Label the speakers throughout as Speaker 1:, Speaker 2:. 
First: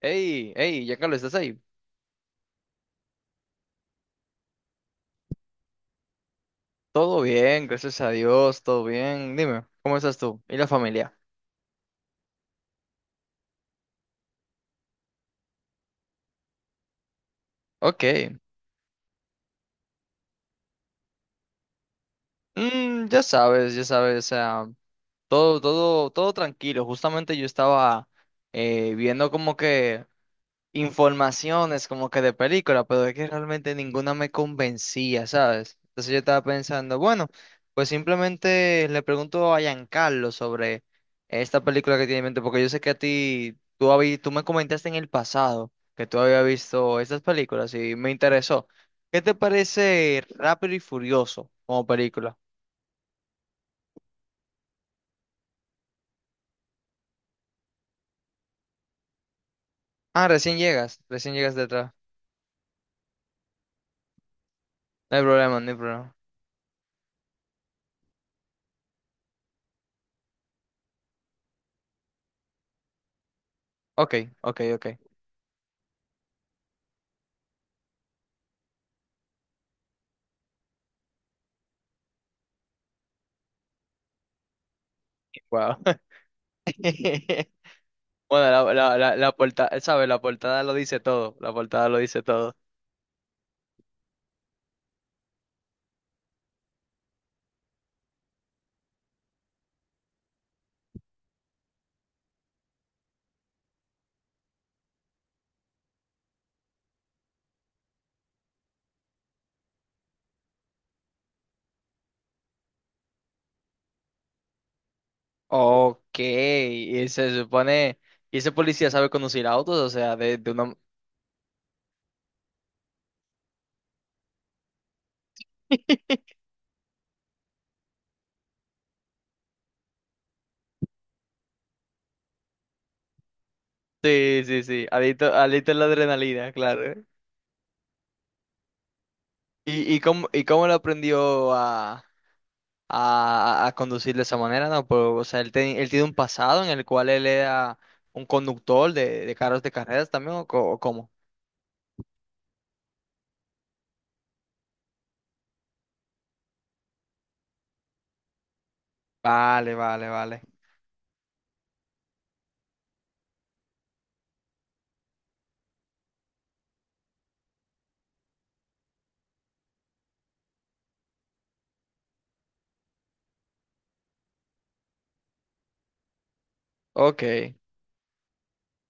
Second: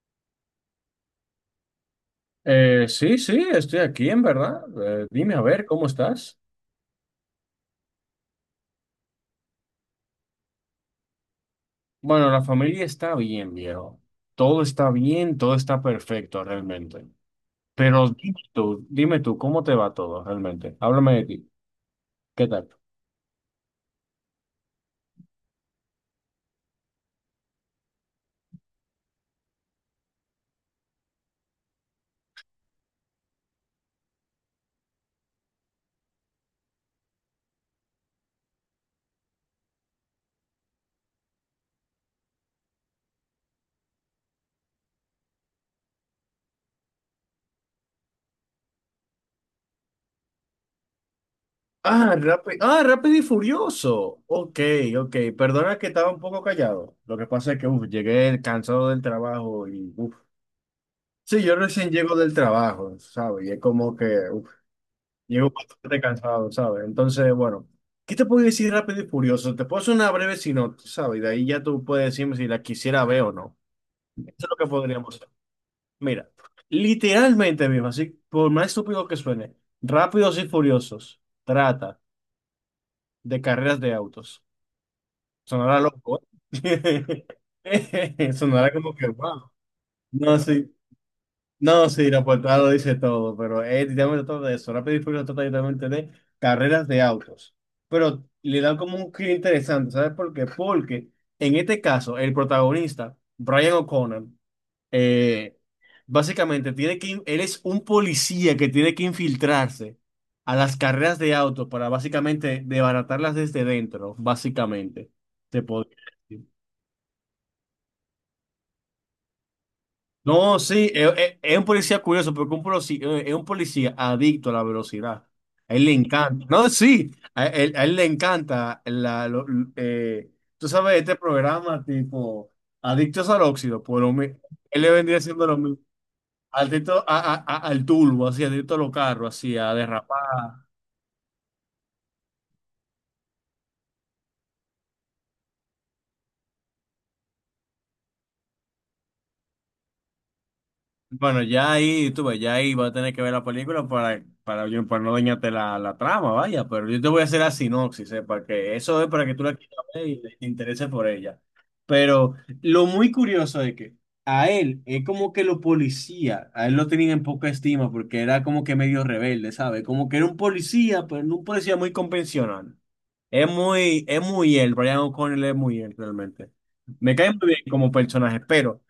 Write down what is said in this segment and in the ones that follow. Speaker 1: Hey, hey, ya Carlos, ¿estás ahí?
Speaker 2: Sí, sí, estoy aquí, en verdad. Dime, a ver, ¿cómo estás?
Speaker 1: Todo bien, gracias a Dios, todo bien. Dime, ¿cómo estás tú? ¿Y la familia?
Speaker 2: Bueno, la familia está bien, viejo. Todo está bien, todo está perfecto realmente.
Speaker 1: Ok.
Speaker 2: Pero dime tú, ¿cómo te va todo realmente? Háblame de ti. ¿Qué tal?
Speaker 1: Mm, ya sabes, o sea, todo tranquilo. Justamente yo estaba viendo como que informaciones como que de película, pero es que realmente ninguna me convencía, ¿sabes? Entonces yo estaba pensando, bueno, pues simplemente le pregunto a Giancarlo sobre esta película que tiene en mente, porque yo sé que a ti, tú, tú me comentaste en el pasado que tú habías visto estas películas y me interesó. ¿Qué te parece Rápido y Furioso como
Speaker 2: Ah,
Speaker 1: película?
Speaker 2: Rápido y Furioso. Ok, ok. Perdona que estaba un poco callado. Lo que pasa es que uf, llegué cansado del trabajo y uf.
Speaker 1: Ah, recién
Speaker 2: Sí,
Speaker 1: llegas
Speaker 2: yo recién
Speaker 1: detrás.
Speaker 2: llego del trabajo, ¿sabes? Y es como que uf,
Speaker 1: No hay
Speaker 2: llego
Speaker 1: problema, no hay
Speaker 2: bastante
Speaker 1: problema.
Speaker 2: cansado, ¿sabes? Entonces, bueno, ¿qué te puedo decir rápido y furioso? Te puedo hacer una breve sinopsis, ¿sabes? Y de ahí ya tú puedes decirme si la quisiera ver o no.
Speaker 1: Ok,
Speaker 2: Eso es lo
Speaker 1: ok,
Speaker 2: que
Speaker 1: ok.
Speaker 2: podríamos hacer. Mira, literalmente mismo, así, por más estúpido que suene, Rápidos y Furiosos trata de carreras de autos.
Speaker 1: Wow.
Speaker 2: Sonará loco, ¿eh?
Speaker 1: Bueno,
Speaker 2: Sonará
Speaker 1: la,
Speaker 2: como
Speaker 1: la,
Speaker 2: que
Speaker 1: la, la
Speaker 2: wow.
Speaker 1: portada, ¿sabes? La
Speaker 2: No,
Speaker 1: portada
Speaker 2: sí.
Speaker 1: lo dice todo. La
Speaker 2: No,
Speaker 1: portada lo
Speaker 2: sí,
Speaker 1: dice
Speaker 2: la
Speaker 1: todo.
Speaker 2: portada lo dice todo, pero es literalmente todo de eso. Rápido y Furioso trata literalmente de carreras de autos. Pero le dan como un giro interesante, ¿sabes por qué? Porque en este caso, el protagonista, Brian O'Connor, eh, básicamente él es un policía que tiene que infiltrarse a las carreras de autos para básicamente desbaratarlas desde dentro, básicamente. Te podría
Speaker 1: Ok,
Speaker 2: decir.
Speaker 1: y se supone. ¿Y ese policía sabe conducir autos? O sea, de
Speaker 2: No,
Speaker 1: una.
Speaker 2: sí, es un policía curioso, porque un policía, es un policía adicto a la velocidad. A él le encanta. No, sí, a él le encanta eh, tú sabes, este programa tipo Adictos al Óxido,
Speaker 1: Sí, sí,
Speaker 2: él
Speaker 1: sí.
Speaker 2: le vendría
Speaker 1: Adicto,
Speaker 2: siendo lo
Speaker 1: adicto a
Speaker 2: mismo.
Speaker 1: la adrenalina, claro.
Speaker 2: Adicto al turbo, así, adicto a los carros, así, a
Speaker 1: ¿Y, y
Speaker 2: derrapar.
Speaker 1: cómo, y cómo lo aprendió a, a conducir de esa manera? No, pues, o sea, él, él tiene un pasado en el cual él era un conductor de carros de carreras también, ¿o, o cómo?
Speaker 2: Bueno, ya ahí, tú ves, ya ahí va a tener que ver la película para no dañarte la trama, vaya, pero yo te voy a hacer la sinopsis, ¿eh? Para que eso es para que tú la
Speaker 1: Vale,
Speaker 2: quieras
Speaker 1: vale,
Speaker 2: ver y te
Speaker 1: vale.
Speaker 2: intereses por ella. Pero lo muy curioso es que a él es como que los policías, a él lo tenían en poca estima porque era como que medio rebelde, ¿sabes? Como que era un policía, pero no un policía muy convencional. Es muy él, Brian O'Connell es muy él realmente. Me cae muy
Speaker 1: Ok.
Speaker 2: bien como personaje, pero.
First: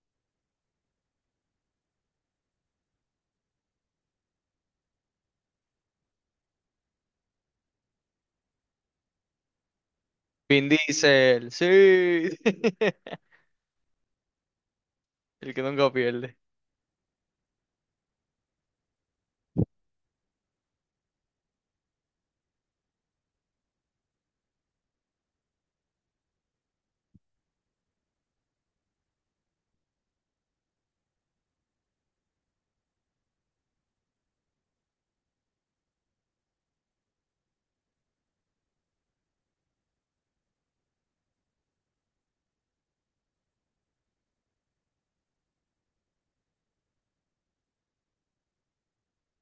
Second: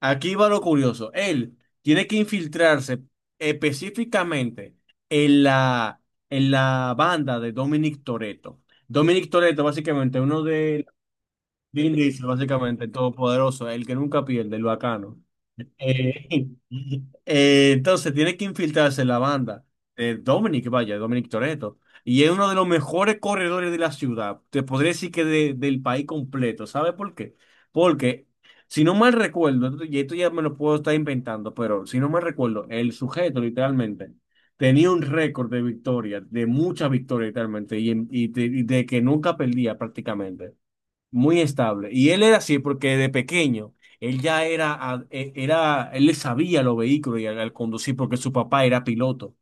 Speaker 2: Aquí va lo curioso. Él tiene que infiltrarse específicamente en la, en la banda de Dominic Toretto. Dominic Toretto, básicamente, uno
Speaker 1: Vin
Speaker 2: de
Speaker 1: Diesel,
Speaker 2: Vin Diesel,
Speaker 1: sí.
Speaker 2: básicamente, el todopoderoso, el que nunca pierde, el bacano.
Speaker 1: El que nunca pierde.
Speaker 2: Eh, entonces tiene que infiltrarse en la banda de Dominic, vaya, Dominic Toretto. Y es uno de los mejores corredores de la ciudad. Te podría decir que del país completo. ¿Sabe por qué? Porque, si no mal recuerdo, y esto ya me lo puedo estar inventando, pero si no mal recuerdo, el sujeto literalmente tenía un récord de victorias, de muchas victorias literalmente, y de que nunca perdía prácticamente muy estable. Y él era así porque de pequeño, él ya era, a- e- era, él le sabía los vehículos y al conducir porque su papá era piloto.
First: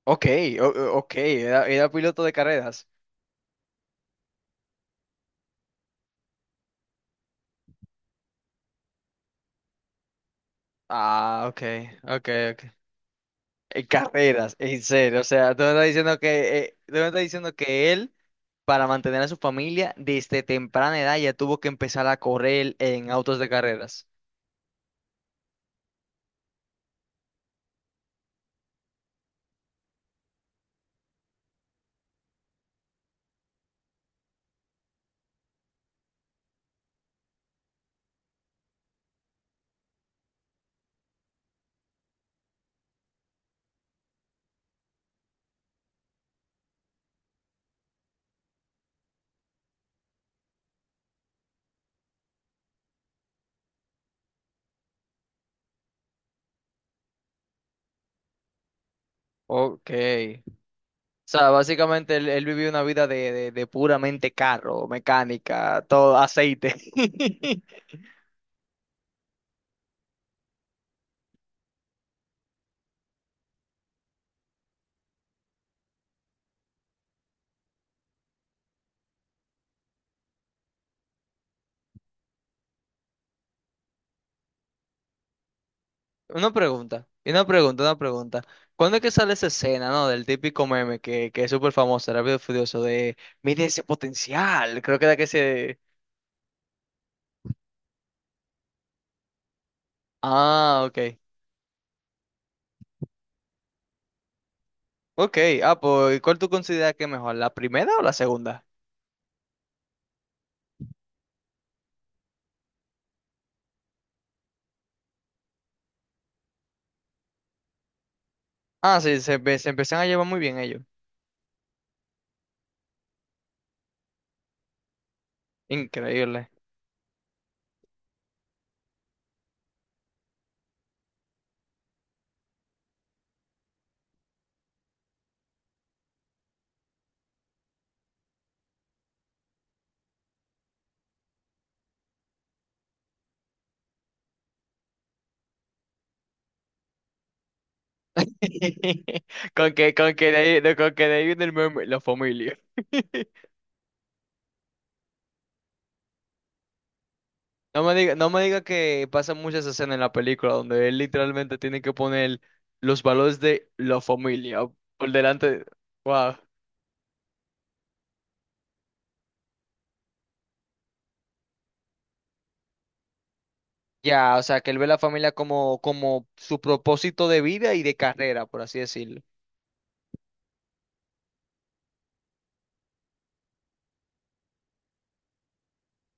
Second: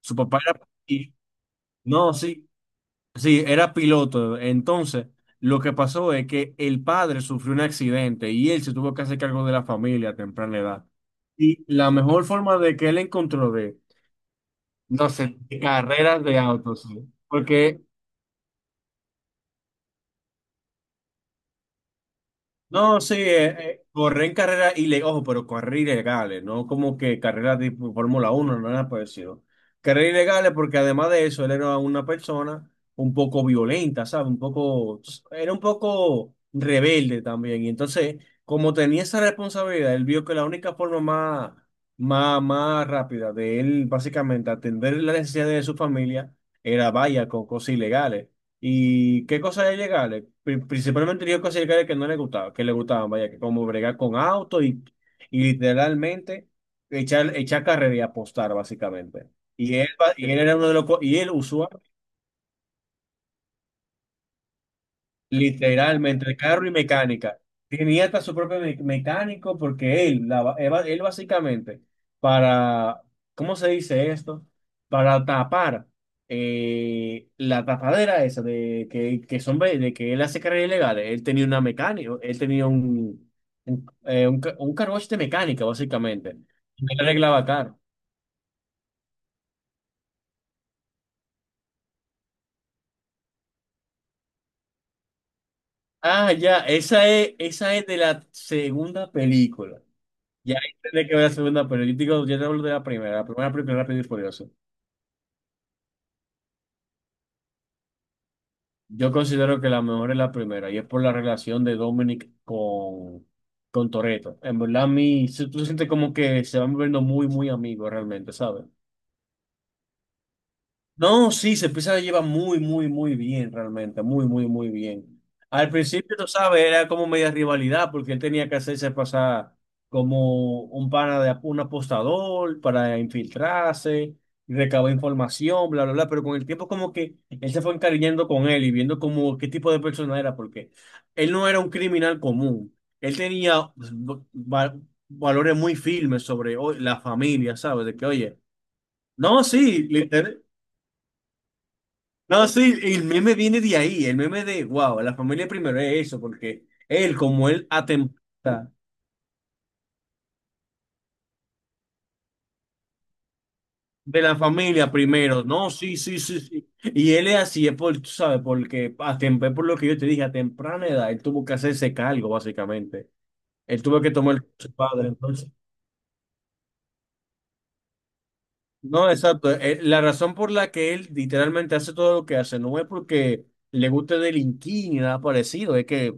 Speaker 2: Su
Speaker 1: Ok,
Speaker 2: papá era, y-
Speaker 1: ok, era, era
Speaker 2: no,
Speaker 1: piloto de
Speaker 2: sí,
Speaker 1: carreras.
Speaker 2: sí, era piloto. Entonces, lo que pasó es que el padre sufrió un accidente y él se tuvo que hacer cargo de la familia a temprana edad.
Speaker 1: Ah, ok,
Speaker 2: Y la mejor
Speaker 1: ok,
Speaker 2: forma
Speaker 1: ok.
Speaker 2: de que él encontró de,
Speaker 1: En carreras, en
Speaker 2: no
Speaker 1: serio. O
Speaker 2: sé,
Speaker 1: sea,
Speaker 2: de
Speaker 1: tú me estás diciendo
Speaker 2: carreras de
Speaker 1: que,
Speaker 2: autos,
Speaker 1: tú
Speaker 2: sí.
Speaker 1: me estás diciendo
Speaker 2: Porque
Speaker 1: que él, para mantener a su familia, desde temprana edad ya tuvo que empezar a correr
Speaker 2: no,
Speaker 1: en
Speaker 2: sí,
Speaker 1: autos de carreras.
Speaker 2: correr en carreras ilegales, ojo, pero carreras ilegales, no como que carreras tipo Fórmula uno, no nada parecido. Carreras ilegales porque además de eso, él era una persona un poco violenta, ¿sabes? Un poco, era un poco rebelde también. Y entonces, como tenía esa responsabilidad, él vio que la única forma más rápida de él, básicamente, atender las necesidades de su familia era vaya con cosas ilegales. ¿Y qué cosas de llegarle? Principalmente digo cosas de llegarle que no le gustaba, que le gustaban, vaya, que como bregar con auto y literalmente echar carrera y apostar, básicamente. Y
Speaker 1: Ok.
Speaker 2: él, y él era
Speaker 1: O
Speaker 2: uno de los, y él.
Speaker 1: sea, básicamente él, él vivió una vida de puramente carro, mecánica, todo,
Speaker 2: Literalmente, carro y
Speaker 1: aceite.
Speaker 2: mecánica. Tenía hasta su propio mecánico porque él, la ba- él básicamente, para, ¿cómo se dice esto? Para tapar la tapadera esa de que, de que él hace carreras ilegales. Él tenía una mecánica, él tenía un, un car wash de mecánica, básicamente.
Speaker 1: Una
Speaker 2: Él
Speaker 1: pregunta, y
Speaker 2: arreglaba
Speaker 1: una
Speaker 2: carro.
Speaker 1: pregunta, una pregunta. ¿Cuándo es que sale esa escena, no? Del típico meme que es súper famoso, Rápido y Furioso, de mide ese potencial. Creo que era que se.
Speaker 2: Ah, ya, esa es de la segunda película. Ya
Speaker 1: Ah,
Speaker 2: tendré que
Speaker 1: ok.
Speaker 2: ver la segunda, pero yo digo, yo te hablo de la primera, película de Rápido y Furioso.
Speaker 1: Ok, ah, pues, ¿cuál tú consideras que es mejor, la primera o la segunda?
Speaker 2: Yo considero que la mejor es la primera, y es por la relación de Dominic con Toretto. En verdad, a mí, tú sientes como que se van volviendo muy, muy amigos realmente, ¿sabes?
Speaker 1: Ah, sí, se, se empiezan a llevar muy bien ellos.
Speaker 2: No, sí, se empieza a llevar muy, muy, muy bien, realmente, muy, muy, muy bien. Al principio, tú
Speaker 1: Increíble.
Speaker 2: sabes, era como media rivalidad, porque él tenía que hacerse pasar como un pana de un apostador para infiltrarse, recabar información, bla, bla, bla, pero con el tiempo como que él se fue encariñando con él y viendo como qué tipo de persona era, porque él no era un criminal común, él tenía va- valores muy firmes sobre la familia, ¿sabes? De que, oye, no, sí,
Speaker 1: Con que de
Speaker 2: literal.
Speaker 1: ahí, con que de ahí viene el meme, la
Speaker 2: No,
Speaker 1: familia.
Speaker 2: sí, el meme viene de ahí, el meme de, wow, la familia primero es eso, porque él, como él
Speaker 1: No me diga, no me diga
Speaker 2: atenta
Speaker 1: que pasan muchas escenas en la película donde él literalmente tiene que poner los valores de la
Speaker 2: de la
Speaker 1: familia
Speaker 2: familia
Speaker 1: por
Speaker 2: primero,
Speaker 1: delante.
Speaker 2: no, sí, sí,
Speaker 1: Wow.
Speaker 2: sí, sí. Y él es así, es por, tú sabes, porque a atempé por lo que yo te dije, a temprana edad, él tuvo que hacerse cargo, básicamente. Él tuvo que tomar
Speaker 1: Ya,
Speaker 2: el
Speaker 1: o
Speaker 2: de
Speaker 1: sea, que
Speaker 2: su
Speaker 1: él ve la
Speaker 2: padre,
Speaker 1: familia
Speaker 2: entonces.
Speaker 1: como, como su propósito de vida y de carrera, por así
Speaker 2: No,
Speaker 1: decirlo.
Speaker 2: exacto. La razón por la que él literalmente hace todo lo que hace no es porque le guste delinquir ni nada parecido, es que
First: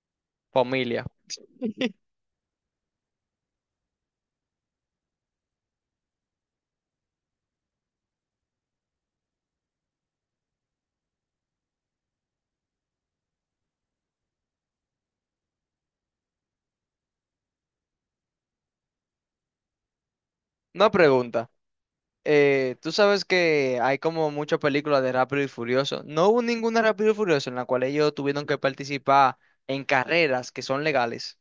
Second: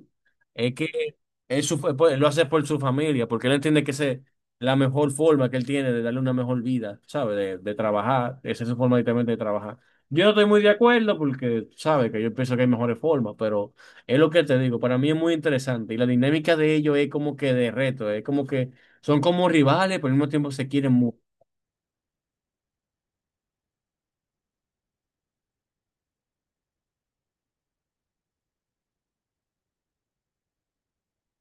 Speaker 2: Es que
Speaker 1: Familia.
Speaker 2: él pues, lo hace por su familia, porque él entiende que esa es la mejor forma que él tiene de darle una mejor vida, ¿sabbe? De trabajar, esa es su forma directamente de trabajar. Yo no estoy muy de acuerdo porque, sabe que yo pienso que hay mejores formas, pero es lo que te digo, para mí es muy interesante y la dinámica de ellos es como que de reto, es como que son como rivales, pero al mismo tiempo se
Speaker 1: Una
Speaker 2: quieren mucho.
Speaker 1: pregunta. Tú sabes que hay como muchas películas de Rápido y Furioso. No hubo ninguna Rápido y Furioso en la cual ellos tuvieron que participar en carreras que son legales.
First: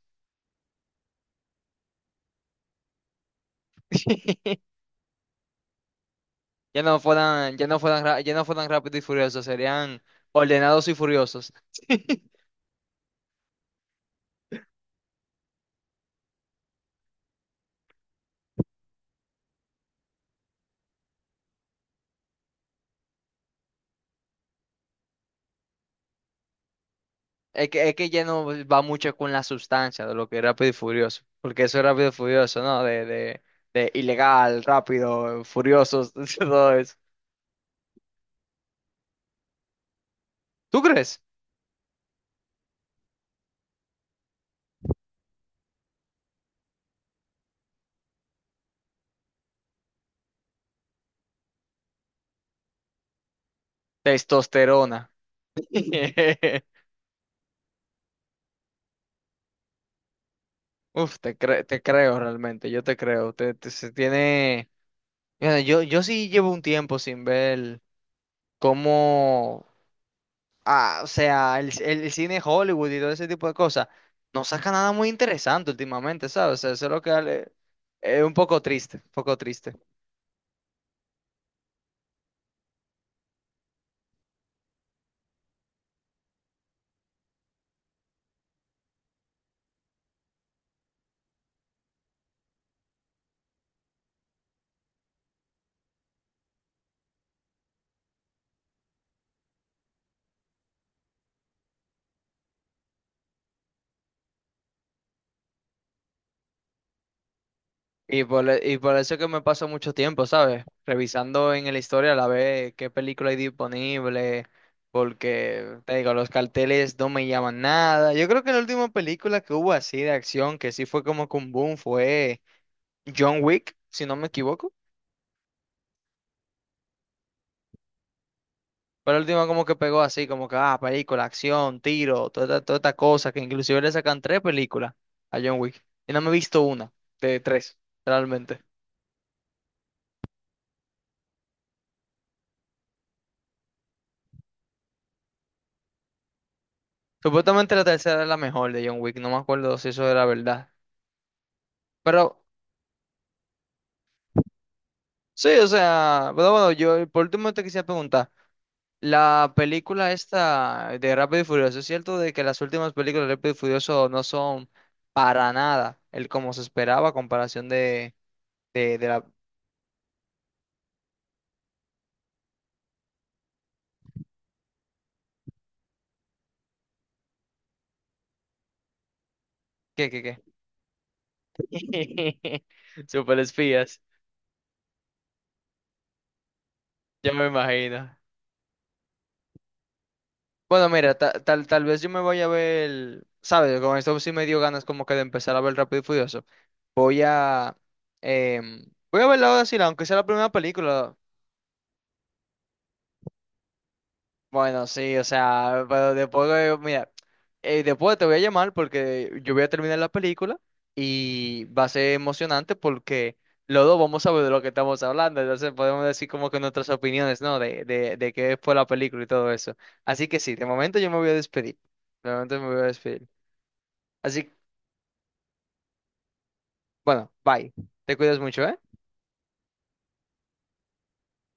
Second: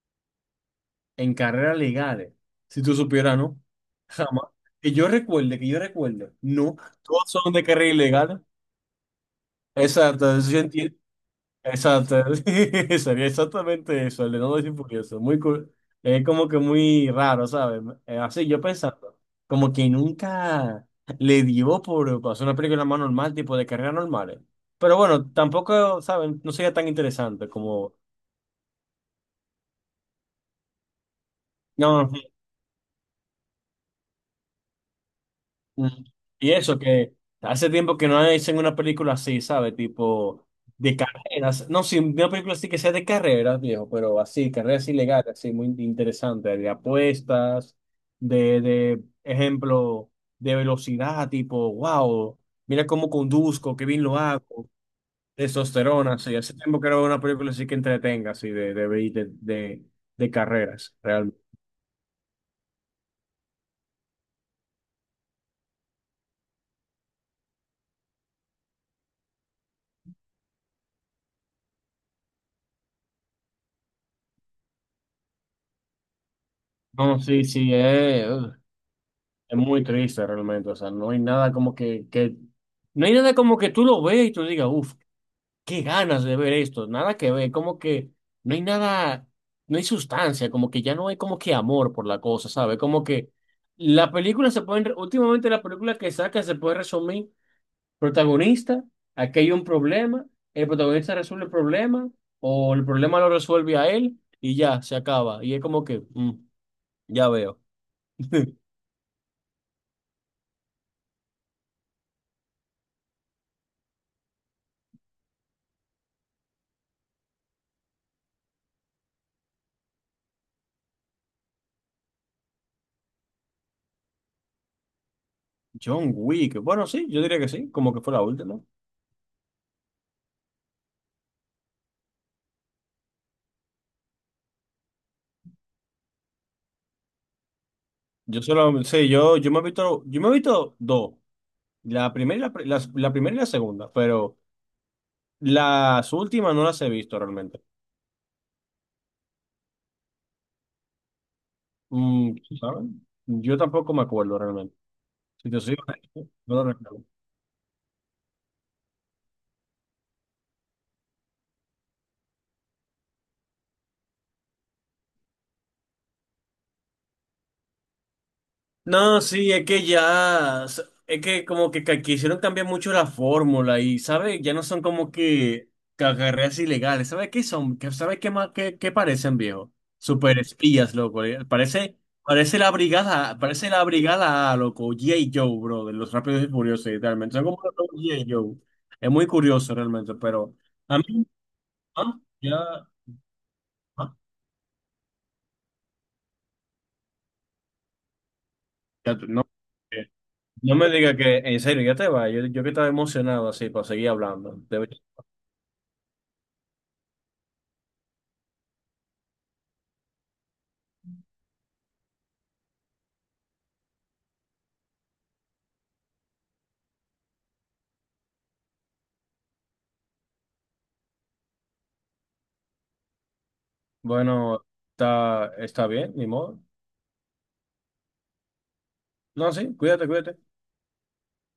Speaker 2: En carreras legales, si tú supieras, ¿no? Jamás. Que yo recuerde, no, todos son de carrera
Speaker 1: Ya no
Speaker 2: ilegal.
Speaker 1: fueran rápidos y furiosos, serían
Speaker 2: Exacto, eso yo
Speaker 1: ordenados y
Speaker 2: entiendo.
Speaker 1: furiosos.
Speaker 2: Exacto, sí, sería exactamente eso, el de No y Furioso. Muy cool. Es como que muy raro, ¿sabes? Así yo pensando, como que nunca le dio por hacer una película más normal, tipo de carreras normales. Pero bueno, tampoco, ¿saben? No sería tan interesante como.
Speaker 1: Es que ya no va mucho con la sustancia de lo que es rápido y furioso, porque eso es rápido
Speaker 2: No,
Speaker 1: y furioso, ¿no? De ilegal, rápido,
Speaker 2: mm.
Speaker 1: furiosos,
Speaker 2: Y
Speaker 1: todo
Speaker 2: eso,
Speaker 1: eso.
Speaker 2: que hace tiempo que no hacen una película así, ¿sabes? Tipo
Speaker 1: ¿Tú
Speaker 2: de
Speaker 1: crees?
Speaker 2: carreras. No, sí, una película así que sea de carreras, viejo, pero así, carreras ilegales, así, muy interesante, de apuestas, de ejemplo, de velocidad, tipo, wow, mira cómo conduzco, qué bien lo hago,
Speaker 1: Testosterona.
Speaker 2: testosterona, sí. Hace tiempo que no veo una película así que entretenga, así, de carreras,
Speaker 1: Uf, te,
Speaker 2: realmente.
Speaker 1: te creo realmente, yo te creo. Te- se tiene... Mira, yo sí llevo un tiempo sin ver cómo. Ah, o sea, el cine Hollywood y todo ese tipo de cosas, no saca nada muy interesante últimamente, ¿sabes? O sea, eso es lo que
Speaker 2: No, sí,
Speaker 1: le-
Speaker 2: sí,
Speaker 1: es
Speaker 2: eh.
Speaker 1: un poco triste, un poco
Speaker 2: Es
Speaker 1: triste.
Speaker 2: muy triste realmente, o sea, no hay nada como que, no hay nada como que tú lo veas y tú digas, uff, qué ganas de ver esto, nada que ver, como que no hay nada, no hay sustancia, como que ya no hay como que amor por la cosa, ¿sabes? Como que la película se puede, últimamente la película que saca se puede resumir, protagonista, aquí hay un problema, el protagonista resuelve el problema, o el problema lo resuelve a él, y ya, se acaba, y es como que, ya veo.
Speaker 1: Y por, y por eso es que me paso mucho tiempo, ¿sabes? Revisando en la historia a la vez qué película hay disponible, porque, te digo, los carteles no me llaman nada. Yo creo que la última película que hubo así de acción, que sí fue como que un boom, fue John Wick, si no me equivoco.
Speaker 2: John Wick. Bueno, sí, yo diría que sí, como que fue la última.
Speaker 1: Fue la última como que pegó así, como que, ah, película, acción, tiro, toda, toda esta cosa, que inclusive le sacan tres películas a John Wick. Y no me he visto una, de tres,
Speaker 2: Yo
Speaker 1: realmente.
Speaker 2: solo, sí, yo me he visto dos. La primera y la primera y la segunda, pero las últimas no las he visto realmente.
Speaker 1: Supuestamente la tercera es la mejor de John Wick, no me acuerdo si eso era verdad. Pero
Speaker 2: Mm, ¿Saben? Yo tampoco me acuerdo realmente.
Speaker 1: sí,
Speaker 2: Si te
Speaker 1: o
Speaker 2: soy honesto,
Speaker 1: sea, pero
Speaker 2: no lo
Speaker 1: bueno,
Speaker 2: recuerdo.
Speaker 1: yo por último te quisiera preguntar, la película esta de Rápido y Furioso, ¿es cierto de que las últimas películas de Rápido y Furioso no son para nada el como se esperaba a comparación de
Speaker 2: No,
Speaker 1: la...
Speaker 2: sí, es que ya, es que como que quisieron cambiar mucho la fórmula y, ¿sabes? Ya no son como que carreras ilegales, ¿sabes qué son? ¿Sabes qué más, qué parecen, viejo?
Speaker 1: ¿Qué, qué, qué?
Speaker 2: Super espías, loco, parece la brigada,
Speaker 1: Super
Speaker 2: parece la
Speaker 1: espías,
Speaker 2: brigada A, loco, G.I. Joe, bro, de los Rápidos y Furiosos,
Speaker 1: ya
Speaker 2: literalmente, son
Speaker 1: me
Speaker 2: como los
Speaker 1: imagino.
Speaker 2: G.I. Joe, es muy curioso realmente, pero
Speaker 1: Bueno,
Speaker 2: a
Speaker 1: mira,
Speaker 2: mí,
Speaker 1: tal, tal vez yo
Speaker 2: ah,
Speaker 1: me voy a
Speaker 2: ya,
Speaker 1: ver, ¿sabes? Con
Speaker 2: ah,
Speaker 1: esto sí me dio ganas como que de empezar a ver Rápido y Furioso. Voy a, em,
Speaker 2: ya,
Speaker 1: voy a verla
Speaker 2: no.
Speaker 1: ahora sí, aunque
Speaker 2: eh,
Speaker 1: sea la primera
Speaker 2: No me
Speaker 1: película.
Speaker 2: diga que, en serio, ya te va. Yo que estaba emocionado así para seguir hablando.
Speaker 1: Bueno, sí, o sea, pero después, mira, después te voy a llamar porque yo voy a terminar la película y va a ser emocionante porque los dos vamos a ver de lo que estamos hablando, entonces podemos decir como que nuestras opiniones, ¿no? De qué fue la película y todo eso. Así que sí, de momento yo me voy a despedir. De momento me voy a despedir. Así,
Speaker 2: Bueno, está bien, ni modo.
Speaker 1: bueno, bye. Te cuidas mucho, ¿eh?
Speaker 2: No, sí, cuídate, cuídate.